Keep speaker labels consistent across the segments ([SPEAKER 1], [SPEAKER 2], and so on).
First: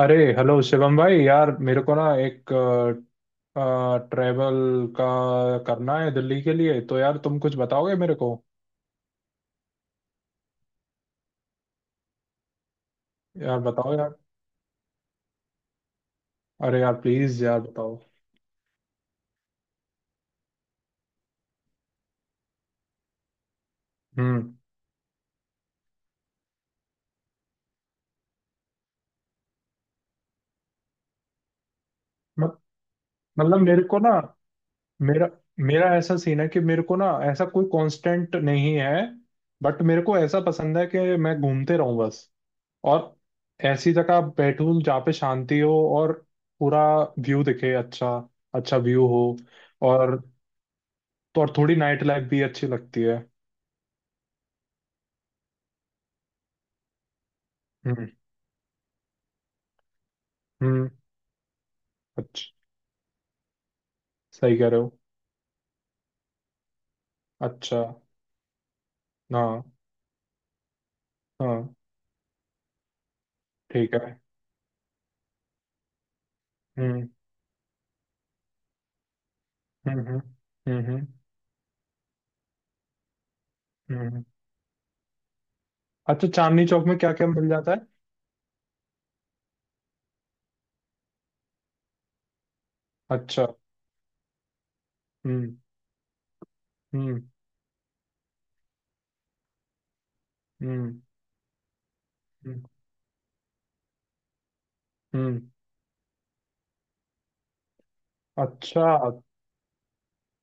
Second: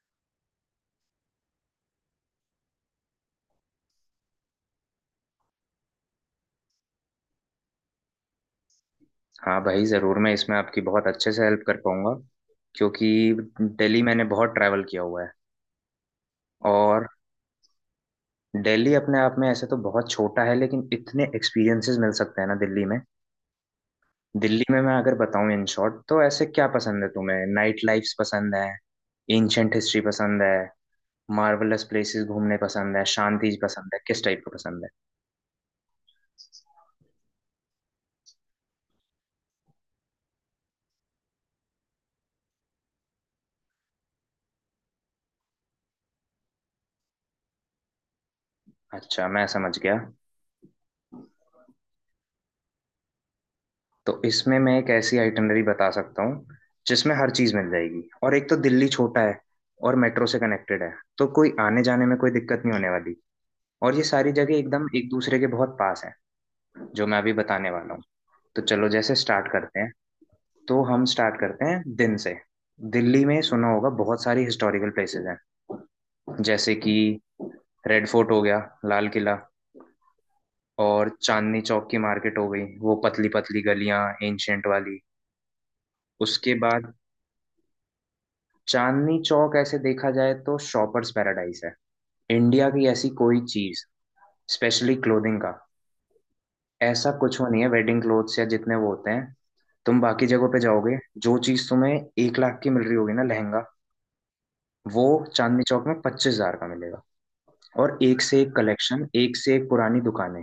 [SPEAKER 1] अरे हेलो शिवम भाई यार, मेरे को ना एक ट्रेवल का करना है दिल्ली के लिए। तो यार तुम कुछ बताओगे मेरे को?
[SPEAKER 2] हाँ भाई ज़रूर। मैं इसमें आपकी बहुत अच्छे से हेल्प कर पाऊंगा क्योंकि
[SPEAKER 1] यार बताओ
[SPEAKER 2] दिल्ली
[SPEAKER 1] यार।
[SPEAKER 2] मैंने बहुत ट्रैवल किया हुआ है।
[SPEAKER 1] अरे यार,
[SPEAKER 2] और
[SPEAKER 1] प्लीज यार, बताओ।
[SPEAKER 2] दिल्ली अपने आप में ऐसे तो बहुत छोटा है, लेकिन इतने एक्सपीरियंसेस मिल सकते हैं ना दिल्ली में
[SPEAKER 1] हम्म।
[SPEAKER 2] दिल्ली में मैं अगर बताऊं इन शॉर्ट, तो ऐसे क्या पसंद है तुम्हें? नाइट लाइफ्स पसंद है? एंशंट हिस्ट्री पसंद है? मार्वलस प्लेसेस घूमने
[SPEAKER 1] मत-
[SPEAKER 2] पसंद है? शांति
[SPEAKER 1] मतलब मेरे
[SPEAKER 2] पसंद
[SPEAKER 1] को
[SPEAKER 2] है?
[SPEAKER 1] ना,
[SPEAKER 2] किस टाइप का पसंद है?
[SPEAKER 1] मेरा मेरा ऐसा सीन है कि मेरे को ना ऐसा कोई कांस्टेंट नहीं है। बट मेरे को ऐसा पसंद है कि मैं घूमते रहूं बस। और ऐसी जगह बैठूं जहाँ पे शांति हो। और पूरा व्यू दिखे अच्छा, अच्छा व्यू हो।
[SPEAKER 2] अच्छा, मैं समझ गया।
[SPEAKER 1] और तो और, थोड़ी नाइट लाइफ भी अच्छी लगती है।
[SPEAKER 2] तो इसमें मैं एक ऐसी आइटनरी बता सकता हूँ जिसमें हर चीज़ मिल जाएगी।
[SPEAKER 1] हम्म।
[SPEAKER 2] और एक तो दिल्ली छोटा है और मेट्रो से कनेक्टेड
[SPEAKER 1] हम्म।
[SPEAKER 2] है, तो कोई आने जाने में कोई
[SPEAKER 1] अच्छा।
[SPEAKER 2] दिक्कत नहीं होने वाली। और ये सारी जगह
[SPEAKER 1] सही कह रहे
[SPEAKER 2] एकदम
[SPEAKER 1] हो।
[SPEAKER 2] एक दूसरे के बहुत पास है जो मैं अभी बताने
[SPEAKER 1] अच्छा।
[SPEAKER 2] वाला हूँ। तो चलो, जैसे स्टार्ट
[SPEAKER 1] हाँ।
[SPEAKER 2] करते हैं। तो हम स्टार्ट
[SPEAKER 1] हाँ,
[SPEAKER 2] करते हैं दिन से। दिल्ली में सुना होगा
[SPEAKER 1] ठीक है।
[SPEAKER 2] बहुत सारी हिस्टोरिकल प्लेसेस हैं। जैसे कि
[SPEAKER 1] हम्म।
[SPEAKER 2] रेड फोर्ट हो गया, लाल किला,
[SPEAKER 1] हम्म। हम्म। हम्म। हम्म।
[SPEAKER 2] और चांदनी चौक की मार्केट हो गई, वो पतली पतली गलियां
[SPEAKER 1] हम्म। हम्म।
[SPEAKER 2] एंशियंट वाली।
[SPEAKER 1] अच्छा,
[SPEAKER 2] उसके
[SPEAKER 1] चांदनी चौक
[SPEAKER 2] बाद
[SPEAKER 1] में क्या क्या मिल जाता है?
[SPEAKER 2] चांदनी चौक, ऐसे देखा जाए तो शॉपर्स पैराडाइज है। इंडिया की ऐसी कोई
[SPEAKER 1] अच्छा।
[SPEAKER 2] चीज, स्पेशली क्लोथिंग
[SPEAKER 1] हम्म।
[SPEAKER 2] का ऐसा
[SPEAKER 1] हम्म।
[SPEAKER 2] कुछ वो नहीं है। वेडिंग क्लोथ्स या जितने वो होते हैं, तुम बाकी जगहों पे जाओगे,
[SPEAKER 1] हम्म।
[SPEAKER 2] जो चीज तुम्हें 1 लाख
[SPEAKER 1] हम्म।
[SPEAKER 2] की मिल रही होगी ना लहंगा, वो
[SPEAKER 1] हम्म।
[SPEAKER 2] चांदनी चौक में 25 हजार का मिलेगा। और एक से एक
[SPEAKER 1] अच्छा
[SPEAKER 2] कलेक्शन, एक से एक पुरानी दुकानें।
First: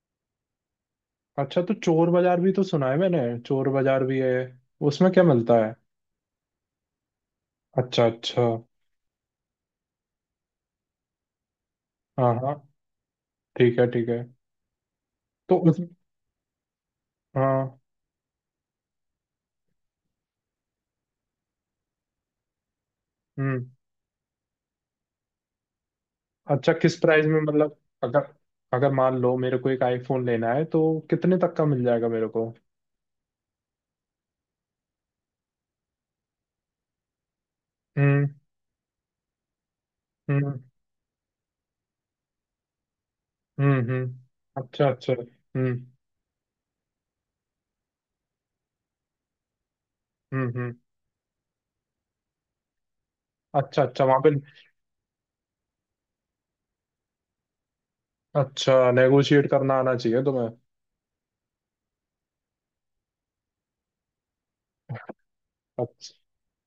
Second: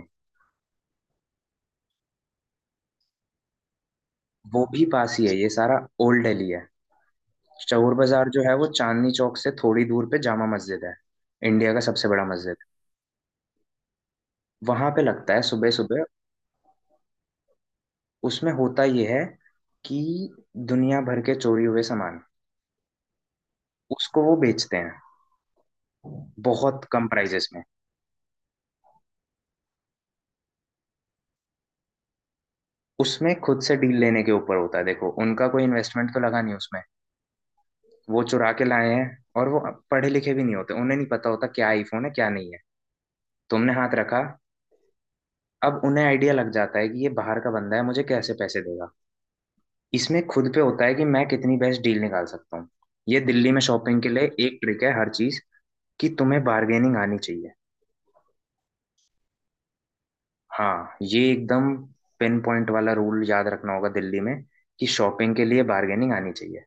[SPEAKER 1] अच्छा, तो चोर बाजार भी तो सुना है मैंने। चोर बाजार भी है?
[SPEAKER 2] वो भी
[SPEAKER 1] उसमें
[SPEAKER 2] पास
[SPEAKER 1] क्या
[SPEAKER 2] ही है ये
[SPEAKER 1] मिलता है?
[SPEAKER 2] सारा, ओल्ड दिल्ली है। चौर
[SPEAKER 1] अच्छा
[SPEAKER 2] बाजार जो
[SPEAKER 1] अच्छा।
[SPEAKER 2] है वो चांदनी चौक से थोड़ी दूर पे, जामा मस्जिद है, इंडिया का सबसे बड़ा
[SPEAKER 1] हाँ हाँ।
[SPEAKER 2] मस्जिद,
[SPEAKER 1] ठीक है, ठीक है।
[SPEAKER 2] वहां पे लगता है
[SPEAKER 1] तो
[SPEAKER 2] सुबह
[SPEAKER 1] उस।
[SPEAKER 2] सुबह।
[SPEAKER 1] हाँ।
[SPEAKER 2] उसमें होता ये है कि दुनिया भर के चोरी हुए सामान
[SPEAKER 1] हम्म।
[SPEAKER 2] उसको वो बेचते हैं
[SPEAKER 1] अच्छा,
[SPEAKER 2] बहुत
[SPEAKER 1] किस
[SPEAKER 2] कम
[SPEAKER 1] प्राइस में
[SPEAKER 2] प्राइजेस में।
[SPEAKER 1] मतलब? अगर अगर मान लो मेरे को एक आईफोन लेना है तो कितने तक का मिल जाएगा मेरे को?
[SPEAKER 2] उसमें खुद से डील लेने के ऊपर होता है। देखो, उनका कोई इन्वेस्टमेंट तो लगा नहीं उसमें, वो
[SPEAKER 1] हम्म।
[SPEAKER 2] चुरा के लाए हैं। और वो पढ़े लिखे भी नहीं
[SPEAKER 1] हम्म।
[SPEAKER 2] होते, उन्हें नहीं पता होता क्या आईफोन है क्या नहीं है। तुमने
[SPEAKER 1] हम्म।
[SPEAKER 2] हाथ रखा,
[SPEAKER 1] हम्म। अच्छा अच्छा। हम्म।
[SPEAKER 2] अब उन्हें आइडिया लग जाता है कि ये बाहर का बंदा है, मुझे कैसे पैसे देगा। इसमें खुद
[SPEAKER 1] हम्म।
[SPEAKER 2] पे
[SPEAKER 1] हम्म।
[SPEAKER 2] होता है कि मैं कितनी बेस्ट डील निकाल सकता हूँ। ये दिल्ली में
[SPEAKER 1] अच्छा
[SPEAKER 2] शॉपिंग
[SPEAKER 1] अच्छा,
[SPEAKER 2] के
[SPEAKER 1] वहां
[SPEAKER 2] लिए
[SPEAKER 1] पे?
[SPEAKER 2] एक ट्रिक है हर चीज, कि तुम्हें बार्गेनिंग आनी चाहिए।
[SPEAKER 1] अच्छा, नेगोशिएट करना आना चाहिए तुम्हें?
[SPEAKER 2] हाँ, ये एकदम पिन पॉइंट वाला रूल याद रखना होगा दिल्ली में, कि शॉपिंग के लिए बार्गेनिंग
[SPEAKER 1] अच्छा।
[SPEAKER 2] आनी चाहिए।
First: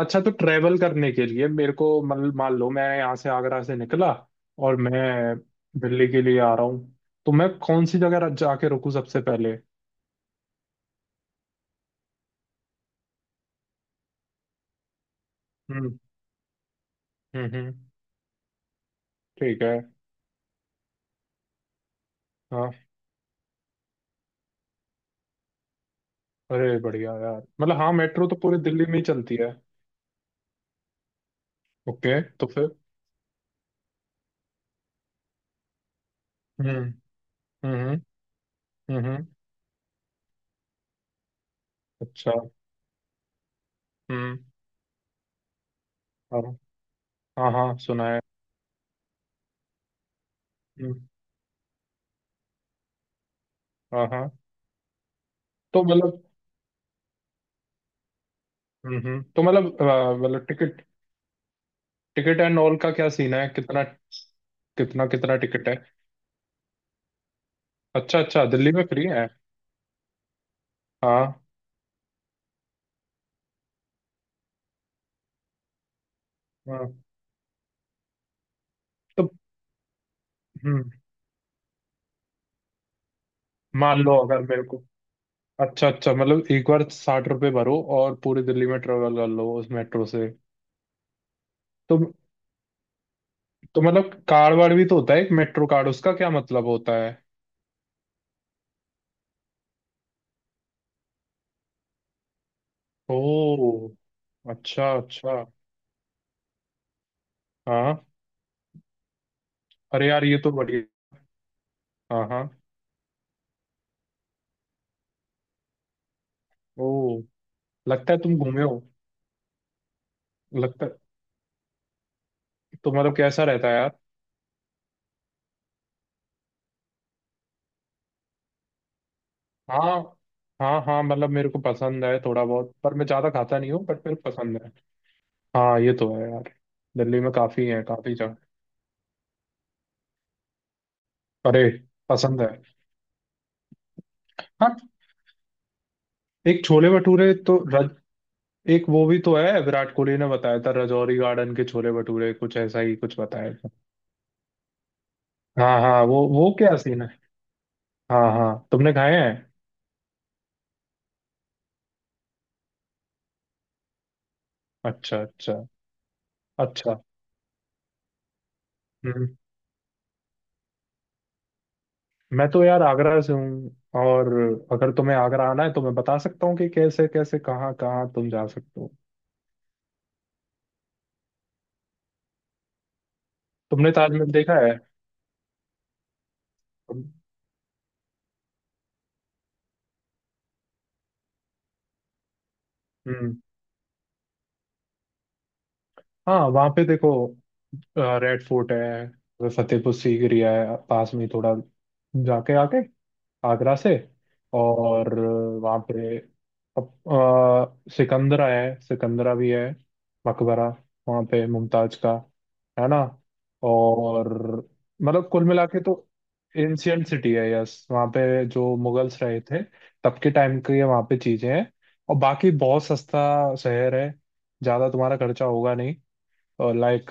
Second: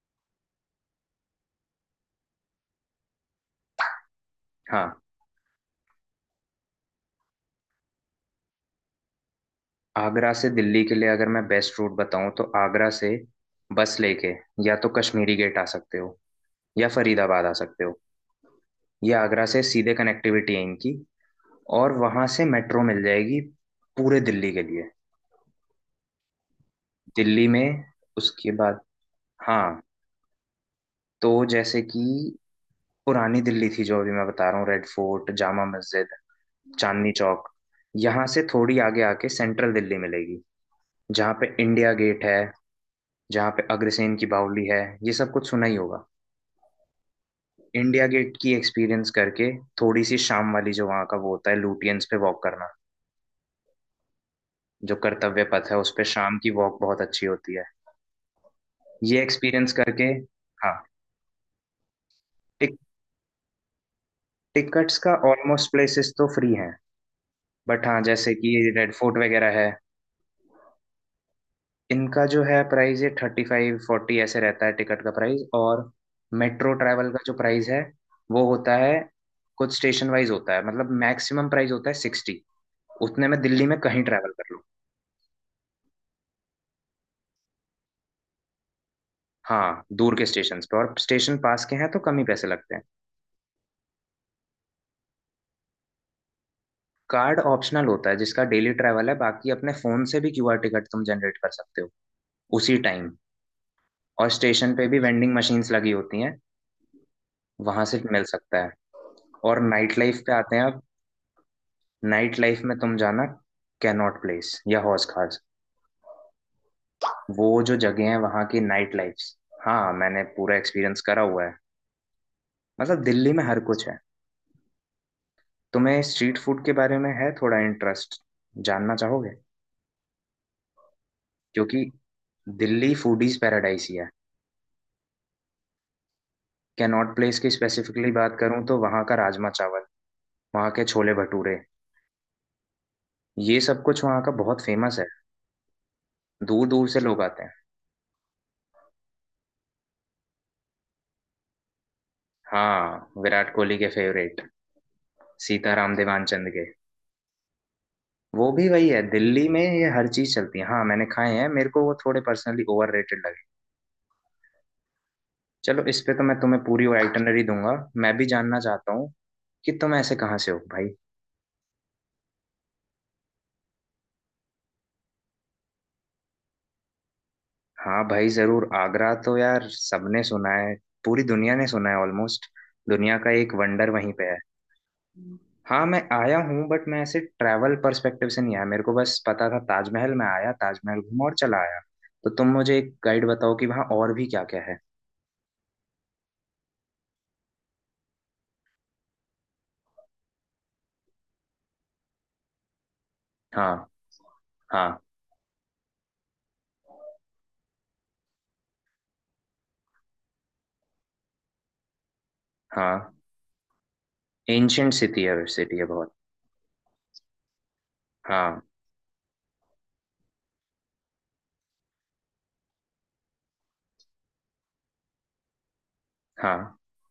[SPEAKER 1] अच्छा, तो ट्रेवल करने के लिए मेरे को, मतलब मान लो मैं यहाँ से आगरा से निकला और
[SPEAKER 2] हाँ,
[SPEAKER 1] मैं दिल्ली के लिए आ रहा हूँ, तो मैं कौन सी जगह जाके रुकूँ सबसे पहले?
[SPEAKER 2] आगरा से दिल्ली के लिए अगर मैं बेस्ट रूट बताऊं तो आगरा से बस लेके या तो कश्मीरी गेट आ सकते
[SPEAKER 1] हम्म।
[SPEAKER 2] हो, या
[SPEAKER 1] हम्म।
[SPEAKER 2] फरीदाबाद आ
[SPEAKER 1] हम्म।
[SPEAKER 2] सकते हो। ये आगरा से
[SPEAKER 1] ठीक है।
[SPEAKER 2] सीधे कनेक्टिविटी है इनकी, और वहां से
[SPEAKER 1] हाँ।
[SPEAKER 2] मेट्रो मिल जाएगी पूरे दिल्ली के लिए।
[SPEAKER 1] अरे बढ़िया यार,
[SPEAKER 2] दिल्ली
[SPEAKER 1] मतलब
[SPEAKER 2] में
[SPEAKER 1] हाँ, मेट्रो तो
[SPEAKER 2] उसके
[SPEAKER 1] पूरी
[SPEAKER 2] बाद,
[SPEAKER 1] दिल्ली में ही चलती है।
[SPEAKER 2] हाँ, तो जैसे कि
[SPEAKER 1] ओके तो फिर।
[SPEAKER 2] पुरानी दिल्ली थी जो अभी मैं बता रहा हूँ, रेड फोर्ट, जामा मस्जिद,
[SPEAKER 1] हम्म।
[SPEAKER 2] चांदनी चौक।
[SPEAKER 1] हम्म।
[SPEAKER 2] यहाँ से थोड़ी आगे
[SPEAKER 1] हम्म।
[SPEAKER 2] आके सेंट्रल दिल्ली मिलेगी, जहाँ पे इंडिया गेट
[SPEAKER 1] अच्छा।
[SPEAKER 2] है, जहाँ पे अग्रसेन की
[SPEAKER 1] हम्म।
[SPEAKER 2] बावली है। ये सब कुछ सुना ही होगा।
[SPEAKER 1] हाँ। हाँ हाँ,
[SPEAKER 2] इंडिया
[SPEAKER 1] सुना है।
[SPEAKER 2] गेट की एक्सपीरियंस करके, थोड़ी सी शाम वाली जो
[SPEAKER 1] हम्म।
[SPEAKER 2] वहाँ का वो होता है, लुटियंस पे वॉक करना,
[SPEAKER 1] हाँ हाँ।
[SPEAKER 2] जो कर्तव्य पथ है
[SPEAKER 1] तो
[SPEAKER 2] उस पे
[SPEAKER 1] मतलब।
[SPEAKER 2] शाम की वॉक बहुत अच्छी होती है। ये
[SPEAKER 1] तो
[SPEAKER 2] एक्सपीरियंस
[SPEAKER 1] मतलब
[SPEAKER 2] करके,
[SPEAKER 1] अ, मतलब
[SPEAKER 2] हाँ,
[SPEAKER 1] ticket. Ticket and
[SPEAKER 2] tick,
[SPEAKER 1] all का क्या सीन है, कितना?
[SPEAKER 2] टिकट्स
[SPEAKER 1] कितना
[SPEAKER 2] का
[SPEAKER 1] कितना टिकट
[SPEAKER 2] ऑलमोस्ट
[SPEAKER 1] है?
[SPEAKER 2] प्लेसेस तो फ्री हैं। बट हाँ,
[SPEAKER 1] अच्छा
[SPEAKER 2] जैसे
[SPEAKER 1] अच्छा,
[SPEAKER 2] कि
[SPEAKER 1] दिल्ली में
[SPEAKER 2] रेड
[SPEAKER 1] फ्री
[SPEAKER 2] फोर्ट
[SPEAKER 1] है?
[SPEAKER 2] वगैरह है,
[SPEAKER 1] हाँ।
[SPEAKER 2] इनका जो है प्राइस, ये 35-40 ऐसे रहता है टिकट का प्राइस। और मेट्रो
[SPEAKER 1] हाँ।
[SPEAKER 2] ट्रैवल का जो प्राइस है वो होता है
[SPEAKER 1] तो
[SPEAKER 2] कुछ स्टेशन वाइज होता है, मतलब
[SPEAKER 1] हम्म
[SPEAKER 2] मैक्सिमम प्राइस होता है 60, उतने में दिल्ली में
[SPEAKER 1] मान
[SPEAKER 2] कहीं
[SPEAKER 1] लो
[SPEAKER 2] ट्रैवल
[SPEAKER 1] अगर
[SPEAKER 2] कर
[SPEAKER 1] मेरे
[SPEAKER 2] लो।
[SPEAKER 1] को। अच्छा अच्छा, मतलब एक बार 60 रुपए भरो और पूरी दिल्ली में ट्रेवल कर लो उस
[SPEAKER 2] हाँ,
[SPEAKER 1] मेट्रो
[SPEAKER 2] दूर के
[SPEAKER 1] से?
[SPEAKER 2] स्टेशन पे, और स्टेशन पास के हैं
[SPEAKER 1] तो
[SPEAKER 2] तो कम ही पैसे लगते हैं।
[SPEAKER 1] तो मतलब कार्ड वार्ड भी तो होता है एक मेट्रो कार्ड, उसका क्या मतलब होता है?
[SPEAKER 2] कार्ड ऑप्शनल होता है जिसका डेली ट्रैवल है, बाकी अपने फोन से भी क्यूआर टिकट तुम जनरेट कर सकते हो उसी टाइम।
[SPEAKER 1] ओ।
[SPEAKER 2] और स्टेशन पे
[SPEAKER 1] अच्छा
[SPEAKER 2] भी वेंडिंग
[SPEAKER 1] अच्छा।
[SPEAKER 2] मशीन्स लगी होती हैं, वहां से
[SPEAKER 1] हाँ।
[SPEAKER 2] मिल सकता है। और नाइट
[SPEAKER 1] अरे
[SPEAKER 2] लाइफ
[SPEAKER 1] यार,
[SPEAKER 2] पे
[SPEAKER 1] ये तो
[SPEAKER 2] आते हैं
[SPEAKER 1] बढ़िया।
[SPEAKER 2] अब।
[SPEAKER 1] हाँ
[SPEAKER 2] नाइट
[SPEAKER 1] हाँ।
[SPEAKER 2] लाइफ में तुम जाना कैनॉट प्लेस या हौज खास,
[SPEAKER 1] ओ।
[SPEAKER 2] वो जो जगह
[SPEAKER 1] लगता
[SPEAKER 2] है
[SPEAKER 1] है तुम
[SPEAKER 2] वहाँ की
[SPEAKER 1] घूमे हो।
[SPEAKER 2] Night life. हाँ, मैंने पूरा
[SPEAKER 1] लगता है।
[SPEAKER 2] एक्सपीरियंस करा हुआ है।
[SPEAKER 1] तो
[SPEAKER 2] मतलब
[SPEAKER 1] मतलब
[SPEAKER 2] दिल्ली में
[SPEAKER 1] कैसा
[SPEAKER 2] हर
[SPEAKER 1] रहता है
[SPEAKER 2] कुछ
[SPEAKER 1] यार?
[SPEAKER 2] है। तुम्हें स्ट्रीट फूड के बारे में है थोड़ा इंटरेस्ट? जानना चाहोगे?
[SPEAKER 1] हाँ। हाँ हाँ, मतलब मेरे को
[SPEAKER 2] क्योंकि
[SPEAKER 1] पसंद है थोड़ा बहुत,
[SPEAKER 2] दिल्ली
[SPEAKER 1] पर मैं ज्यादा
[SPEAKER 2] फूडीज
[SPEAKER 1] खाता नहीं हूँ,
[SPEAKER 2] पैराडाइस ही
[SPEAKER 1] बट
[SPEAKER 2] है।
[SPEAKER 1] मेरे को पसंद है। हाँ, ये तो है यार।
[SPEAKER 2] कैनॉट
[SPEAKER 1] दिल्ली में
[SPEAKER 2] प्लेस की
[SPEAKER 1] काफी है,
[SPEAKER 2] स्पेसिफिकली
[SPEAKER 1] काफी जगह।
[SPEAKER 2] बात करूँ तो वहाँ का राजमा चावल, वहाँ के छोले भटूरे,
[SPEAKER 1] अरे। पसंद है।
[SPEAKER 2] ये सब कुछ वहाँ का बहुत
[SPEAKER 1] हाँ।
[SPEAKER 2] फेमस है,
[SPEAKER 1] एक
[SPEAKER 2] दूर दूर
[SPEAKER 1] छोले
[SPEAKER 2] से लोग
[SPEAKER 1] भटूरे
[SPEAKER 2] आते हैं।
[SPEAKER 1] तो रज। एक वो भी तो है, विराट कोहली ने बताया था राजौरी गार्डन के छोले भटूरे, कुछ ऐसा ही
[SPEAKER 2] हाँ,
[SPEAKER 1] कुछ बताया।
[SPEAKER 2] विराट कोहली के फेवरेट
[SPEAKER 1] हाँ
[SPEAKER 2] सीताराम
[SPEAKER 1] हाँ, वो
[SPEAKER 2] देवानचंद
[SPEAKER 1] वो
[SPEAKER 2] के,
[SPEAKER 1] क्या सीन है? हाँ हाँ,
[SPEAKER 2] वो भी वही
[SPEAKER 1] तुमने
[SPEAKER 2] है।
[SPEAKER 1] खाए
[SPEAKER 2] दिल्ली
[SPEAKER 1] हैं?
[SPEAKER 2] में ये हर चीज चलती है। हाँ, मैंने खाए हैं, मेरे को वो थोड़े पर्सनली ओवररेटेड लगे।
[SPEAKER 1] अच्छा अच्छा।
[SPEAKER 2] चलो, इस पे तो मैं तुम्हें पूरी
[SPEAKER 1] अच्छा।
[SPEAKER 2] आइटनरी दूंगा। मैं भी जानना चाहता हूँ
[SPEAKER 1] हम्म।
[SPEAKER 2] कि तुम ऐसे कहाँ से हो भाई।
[SPEAKER 1] मैं तो यार आगरा से हूँ। और अगर तुम्हें आगरा आना है तो मैं बता सकता हूँ कि कैसे कैसे कहाँ
[SPEAKER 2] हाँ
[SPEAKER 1] कहाँ
[SPEAKER 2] भाई
[SPEAKER 1] तुम जा
[SPEAKER 2] जरूर
[SPEAKER 1] सकते हो।
[SPEAKER 2] आगरा तो यार सबने सुना है, पूरी दुनिया ने सुना है ऑलमोस्ट। दुनिया का एक वंडर
[SPEAKER 1] तुमने
[SPEAKER 2] वहीं पे
[SPEAKER 1] ताजमहल
[SPEAKER 2] है।
[SPEAKER 1] देखा है?
[SPEAKER 2] हाँ, मैं आया हूँ, बट मैं ऐसे ट्रैवल पर्सपेक्टिव से नहीं आया। मेरे को बस पता था ताजमहल, में आया, ताजमहल घूमा और चला आया। तो तुम मुझे एक गाइड
[SPEAKER 1] हम्म।
[SPEAKER 2] बताओ कि वहाँ और भी क्या क्या है।
[SPEAKER 1] हाँ, वहाँ पे देखो, रेड फोर्ट है, फतेहपुर सीकरी है पास में ही थोड़ा, जाके आके आगरा
[SPEAKER 2] हाँ।
[SPEAKER 1] से।
[SPEAKER 2] हाँ।
[SPEAKER 1] और वहाँ पे सिकंदरा है, सिकंदरा भी है। मकबरा वहाँ पे मुमताज का, है ना।
[SPEAKER 2] हाँ,
[SPEAKER 1] और
[SPEAKER 2] एंशंट सिटी
[SPEAKER 1] मतलब
[SPEAKER 2] है,
[SPEAKER 1] कुल मिला
[SPEAKER 2] सिटी
[SPEAKER 1] के
[SPEAKER 2] है
[SPEAKER 1] तो
[SPEAKER 2] बहुत।
[SPEAKER 1] एंशियंट सिटी है, यस। वहाँ पे
[SPEAKER 2] हाँ।
[SPEAKER 1] जो मुगल्स रहे थे, तब के टाइम की ये वहाँ पे चीजें हैं। और बाकी बहुत सस्ता शहर है, ज़्यादा तुम्हारा खर्चा होगा नहीं।
[SPEAKER 2] हाँ।
[SPEAKER 1] लाइक,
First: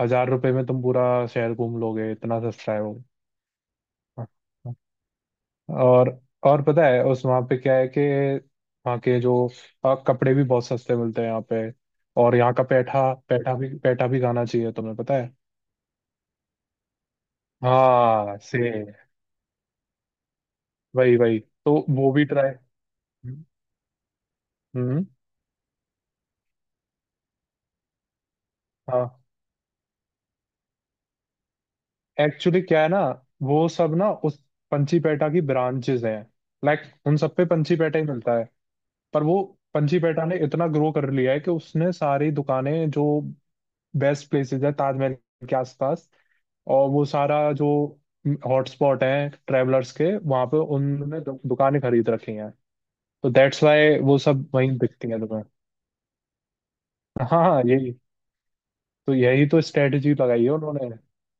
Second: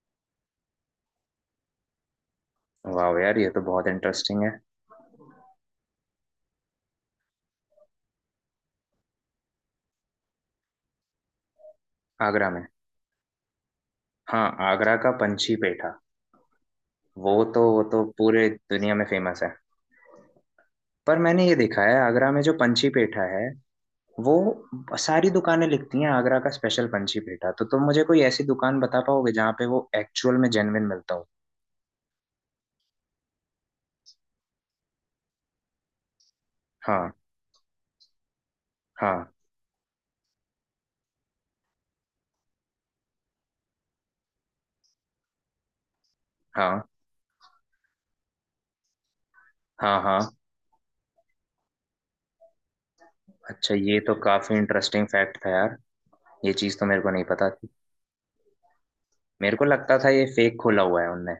[SPEAKER 1] 1000 रुपए में तुम पूरा शहर घूम लोगे, इतना सस्ता है।
[SPEAKER 2] वाह यार, ये तो बहुत
[SPEAKER 1] वो।
[SPEAKER 2] इंटरेस्टिंग है।
[SPEAKER 1] और और पता है उस वहाँ पे क्या है कि वहाँ के जो कपड़े भी बहुत सस्ते मिलते हैं यहाँ पे। और
[SPEAKER 2] आगरा
[SPEAKER 1] यहाँ का
[SPEAKER 2] में,
[SPEAKER 1] पैठा, पैठा भी, पैठा भी खाना
[SPEAKER 2] हाँ,
[SPEAKER 1] चाहिए,
[SPEAKER 2] आगरा
[SPEAKER 1] तुम्हें
[SPEAKER 2] का
[SPEAKER 1] पता है।
[SPEAKER 2] पंछी पेठा, वो तो
[SPEAKER 1] हाँ,
[SPEAKER 2] पूरे
[SPEAKER 1] सेम,
[SPEAKER 2] दुनिया में फेमस है।
[SPEAKER 1] वही
[SPEAKER 2] पर
[SPEAKER 1] वही।
[SPEAKER 2] मैंने ये
[SPEAKER 1] तो
[SPEAKER 2] देखा है,
[SPEAKER 1] वो भी
[SPEAKER 2] आगरा में
[SPEAKER 1] ट्राई।
[SPEAKER 2] जो पंछी पेठा है, वो
[SPEAKER 1] हम्म।
[SPEAKER 2] सारी दुकानें लिखती हैं आगरा का स्पेशल पंछी पेठा। तो तुम मुझे कोई ऐसी दुकान बता
[SPEAKER 1] हाँ,
[SPEAKER 2] पाओगे जहाँ पे वो एक्चुअल में जेन्युइन मिलता हो?
[SPEAKER 1] एक्चुअली क्या है ना, वो सब ना उस पंची पैठा की ब्रांचेस हैं, लाइक,
[SPEAKER 2] हाँ।
[SPEAKER 1] उन सब पे पंची पैठा ही मिलता है। पर
[SPEAKER 2] हाँ।
[SPEAKER 1] वो पंची पैठा ने इतना ग्रो कर लिया है कि उसने सारी दुकानें, जो बेस्ट प्लेसेस है ताजमहल के आसपास,
[SPEAKER 2] हाँ।
[SPEAKER 1] और वो सारा जो हॉटस्पॉट है ट्रैवलर्स
[SPEAKER 2] हाँ।
[SPEAKER 1] के,
[SPEAKER 2] हाँ।
[SPEAKER 1] वहां पे उन्होंने दुकानें खरीद रखी हैं। तो दैट्स
[SPEAKER 2] अच्छा, ये
[SPEAKER 1] वाई
[SPEAKER 2] तो
[SPEAKER 1] वो सब
[SPEAKER 2] काफी
[SPEAKER 1] वहीं
[SPEAKER 2] इंटरेस्टिंग
[SPEAKER 1] दिखती हैं
[SPEAKER 2] फैक्ट
[SPEAKER 1] तुम्हें।
[SPEAKER 2] था यार। ये चीज तो मेरे को नहीं
[SPEAKER 1] हाँ
[SPEAKER 2] पता
[SPEAKER 1] हाँ,
[SPEAKER 2] थी।
[SPEAKER 1] यही तो, यही
[SPEAKER 2] मेरे
[SPEAKER 1] तो
[SPEAKER 2] को लगता था
[SPEAKER 1] स्ट्रेटजी
[SPEAKER 2] ये
[SPEAKER 1] लगाई है
[SPEAKER 2] फेक खोला
[SPEAKER 1] उन्होंने।
[SPEAKER 2] हुआ है उनने,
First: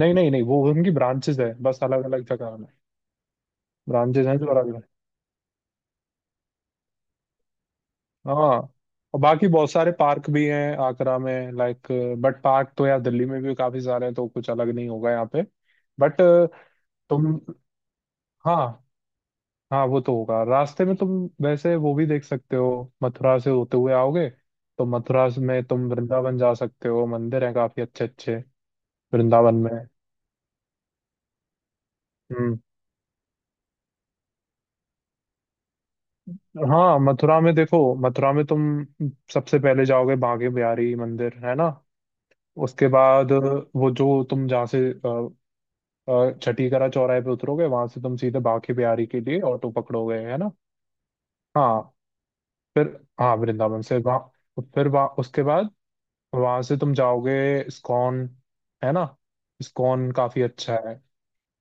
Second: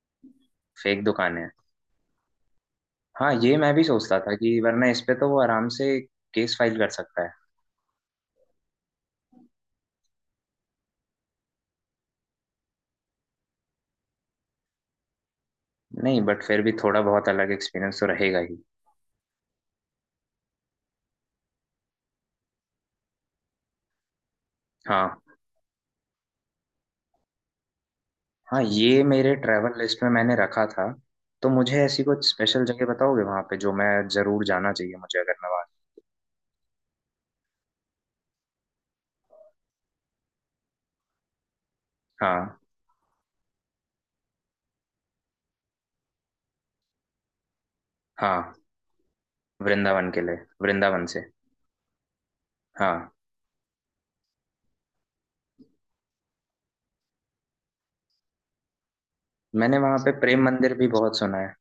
[SPEAKER 1] नहीं नहीं नहीं, वो उनकी
[SPEAKER 2] फेक दुकान
[SPEAKER 1] ब्रांचेस
[SPEAKER 2] है।
[SPEAKER 1] है बस अलग अलग जगह में।
[SPEAKER 2] हाँ, ये मैं भी सोचता
[SPEAKER 1] ब्रांचेस
[SPEAKER 2] था
[SPEAKER 1] हैं जो
[SPEAKER 2] कि
[SPEAKER 1] अलग अलग।
[SPEAKER 2] वरना इस पे तो वो आराम से केस फाइल कर सकता है।
[SPEAKER 1] हाँ। और बाकी बहुत सारे पार्क भी हैं आगरा में, लाइक। बट पार्क तो यार दिल्ली में भी काफी सारे हैं, तो कुछ अलग नहीं होगा यहाँ पे।
[SPEAKER 2] नहीं,
[SPEAKER 1] बट
[SPEAKER 2] बट फिर भी थोड़ा
[SPEAKER 1] तुम।
[SPEAKER 2] बहुत अलग एक्सपीरियंस तो रहेगा ही।
[SPEAKER 1] हाँ हाँ, वो तो होगा रास्ते में। तुम वैसे वो भी देख सकते हो। मथुरा से होते हुए आओगे तो
[SPEAKER 2] हाँ।
[SPEAKER 1] में तुम वृंदावन जा सकते हो, मंदिर हैं काफी अच्छे अच्छे।
[SPEAKER 2] हाँ, ये मेरे
[SPEAKER 1] वृंदावन में।
[SPEAKER 2] ट्रैवल लिस्ट में मैंने रखा था। तो मुझे ऐसी कुछ
[SPEAKER 1] हम्म।
[SPEAKER 2] स्पेशल जगह बताओगे वहाँ पे जो मैं जरूर जाना चाहिए मुझे अगर मैं वहाँ।
[SPEAKER 1] हाँ, मथुरा में देखो, मथुरा में तुम सबसे पहले जाओगे बांके बिहारी मंदिर, है ना।
[SPEAKER 2] हाँ।
[SPEAKER 1] उसके बाद वो जो तुम जहाँ से छठीकरा चौराहे पे उतरोगे, वहां से तुम सीधे
[SPEAKER 2] हाँ,
[SPEAKER 1] बांके बिहारी के लिए ऑटो
[SPEAKER 2] वृंदावन
[SPEAKER 1] पकड़ोगे,
[SPEAKER 2] के लिए,
[SPEAKER 1] है ना।
[SPEAKER 2] वृंदावन से।
[SPEAKER 1] हाँ, फिर।
[SPEAKER 2] हाँ,
[SPEAKER 1] हाँ, वृंदावन से वहाँ, फिर वहाँ, उसके बाद वहां से तुम जाओगे इस्कॉन, है ना।
[SPEAKER 2] मैंने वहाँ
[SPEAKER 1] इस्कॉन
[SPEAKER 2] पे प्रेम
[SPEAKER 1] काफी
[SPEAKER 2] मंदिर
[SPEAKER 1] अच्छा
[SPEAKER 2] भी
[SPEAKER 1] है।
[SPEAKER 2] बहुत सुना है।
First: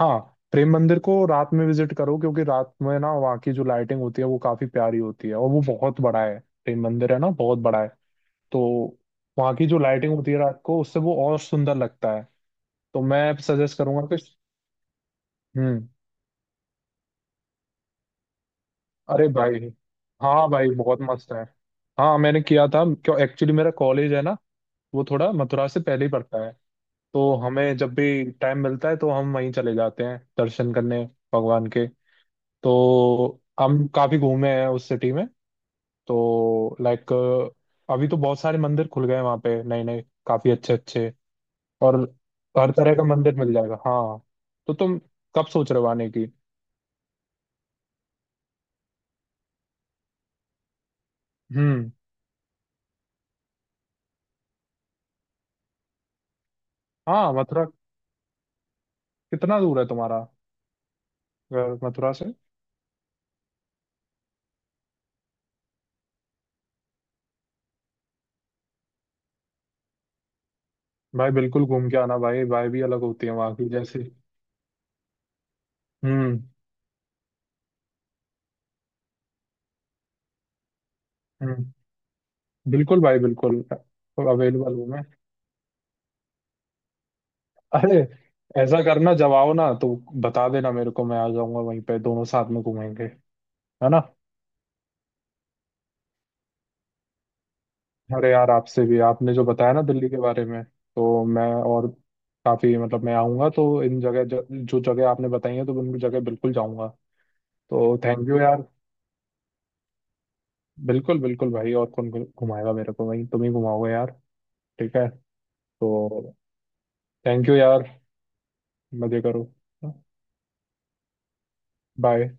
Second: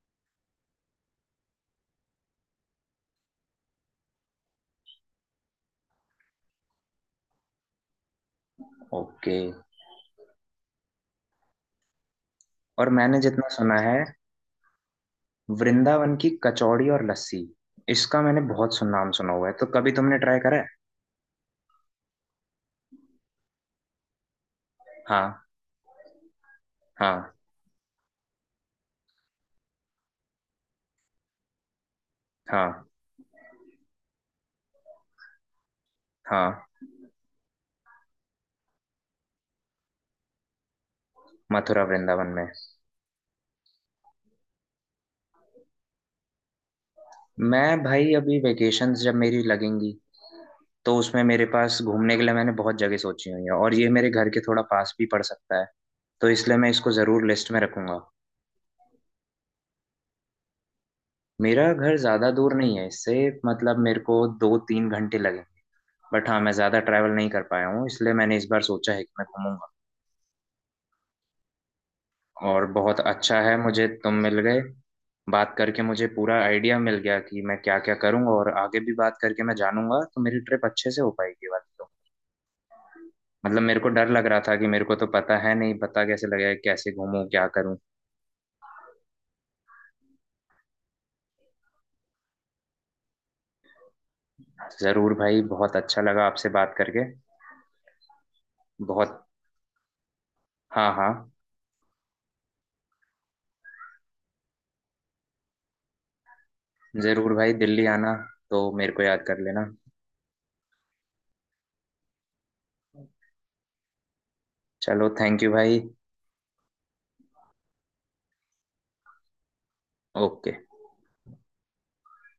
[SPEAKER 1] हाँ। प्रेम मंदिर को रात में विजिट करो, क्योंकि रात में ना वहाँ की जो लाइटिंग होती है वो काफी प्यारी होती है, और वो बहुत बड़ा है। प्रेम मंदिर है ना बहुत बड़ा है। तो
[SPEAKER 2] ओके।
[SPEAKER 1] वहाँ की जो लाइटिंग होती है रात को, उससे वो और सुंदर लगता है।
[SPEAKER 2] और
[SPEAKER 1] तो
[SPEAKER 2] मैंने
[SPEAKER 1] मैं
[SPEAKER 2] जितना सुना
[SPEAKER 1] सजेस्ट
[SPEAKER 2] है
[SPEAKER 1] करूंगा कि। हम्म।
[SPEAKER 2] वृंदावन की कचौड़ी और लस्सी, इसका मैंने बहुत सुन नाम
[SPEAKER 1] अरे
[SPEAKER 2] सुना हुआ है। तो
[SPEAKER 1] भाई,
[SPEAKER 2] कभी तुमने ट्राई
[SPEAKER 1] हाँ
[SPEAKER 2] करा है?
[SPEAKER 1] भाई बहुत मस्त है। हाँ, मैंने किया था। क्यों? एक्चुअली मेरा कॉलेज है ना, वो थोड़ा
[SPEAKER 2] हाँ।
[SPEAKER 1] मथुरा से पहले ही पड़ता है। तो
[SPEAKER 2] हाँ।
[SPEAKER 1] हमें जब भी टाइम मिलता है तो हम वहीं चले जाते हैं दर्शन करने भगवान के।
[SPEAKER 2] हाँ।
[SPEAKER 1] तो हम काफी घूमे हैं उस सिटी में।
[SPEAKER 2] हाँ,
[SPEAKER 1] तो लाइक, अभी तो बहुत सारे मंदिर खुल गए हैं वहाँ पे, नए नए, काफी अच्छे अच्छे।
[SPEAKER 2] मथुरा
[SPEAKER 1] और
[SPEAKER 2] वृंदावन में।
[SPEAKER 1] हर तरह का मंदिर मिल जाएगा। हाँ। तो तुम कब सोच रहे हो आने की?
[SPEAKER 2] मैं भाई अभी वेकेशंस जब मेरी लगेंगी, तो उसमें मेरे पास
[SPEAKER 1] हम्म।
[SPEAKER 2] घूमने के लिए मैंने बहुत जगह सोची हुई है, और ये मेरे घर के थोड़ा पास भी पड़ सकता है। तो इसलिए मैं इसको ज़रूर
[SPEAKER 1] हाँ,
[SPEAKER 2] लिस्ट में
[SPEAKER 1] मथुरा
[SPEAKER 2] रखूंगा।
[SPEAKER 1] कितना दूर है तुम्हारा?
[SPEAKER 2] मेरा घर
[SPEAKER 1] मथुरा से?
[SPEAKER 2] ज़्यादा दूर नहीं है इससे। मतलब मेरे को 2-3 घंटे लगे। बट हाँ, मैं ज़्यादा ट्रैवल नहीं कर पाया हूँ, इसलिए मैंने इस बार सोचा है कि मैं घूमूंगा।
[SPEAKER 1] भाई बिल्कुल घूम के आना, भाई
[SPEAKER 2] और
[SPEAKER 1] भाई भी
[SPEAKER 2] बहुत
[SPEAKER 1] अलग होती है
[SPEAKER 2] अच्छा
[SPEAKER 1] वहाँ
[SPEAKER 2] है
[SPEAKER 1] की
[SPEAKER 2] मुझे
[SPEAKER 1] जैसे।
[SPEAKER 2] तुम मिल गए। बात करके मुझे पूरा
[SPEAKER 1] हम्म।
[SPEAKER 2] आइडिया मिल गया कि मैं क्या क्या करूंगा, और आगे भी बात करके मैं जानूंगा तो मेरी ट्रिप अच्छे से हो पाएगी वाली
[SPEAKER 1] हम्म।
[SPEAKER 2] तो।
[SPEAKER 1] बिल्कुल भाई,
[SPEAKER 2] मतलब
[SPEAKER 1] बिल्कुल।
[SPEAKER 2] मेरे को डर लग रहा था कि
[SPEAKER 1] अवेलेबल
[SPEAKER 2] मेरे
[SPEAKER 1] हूँ
[SPEAKER 2] को
[SPEAKER 1] मैं।
[SPEAKER 2] तो पता है नहीं, पता कैसे लगेगा, कैसे घूमूं, क्या करूं।
[SPEAKER 1] अरे, ऐसा करना जब आओ ना तो बता देना मेरे को, मैं आ जाऊंगा, वहीं पे दोनों साथ में घूमेंगे, है ना।
[SPEAKER 2] जरूर भाई, बहुत अच्छा लगा आपसे बात करके।
[SPEAKER 1] अरे यार, आपसे भी,
[SPEAKER 2] बहुत।
[SPEAKER 1] आपने जो बताया ना दिल्ली के बारे में,
[SPEAKER 2] हाँ हाँ।
[SPEAKER 1] तो मैं। और काफी, मतलब मैं आऊंगा तो इन जगह, जो जगह आपने बताई है, तो उन जगह बिल्कुल जाऊंगा।
[SPEAKER 2] जरूर भाई, दिल्ली
[SPEAKER 1] तो
[SPEAKER 2] आना
[SPEAKER 1] थैंक यू
[SPEAKER 2] तो
[SPEAKER 1] यार।
[SPEAKER 2] मेरे को याद कर लेना।
[SPEAKER 1] बिल्कुल बिल्कुल भाई, और कौन घुमाएगा मेरे को, वहीं तुम ही घुमाओगे यार। ठीक
[SPEAKER 2] चलो,
[SPEAKER 1] है।
[SPEAKER 2] थैंक यू भाई।
[SPEAKER 1] तो थैंक यू यार। मजे करो।
[SPEAKER 2] ओके।
[SPEAKER 1] बाय।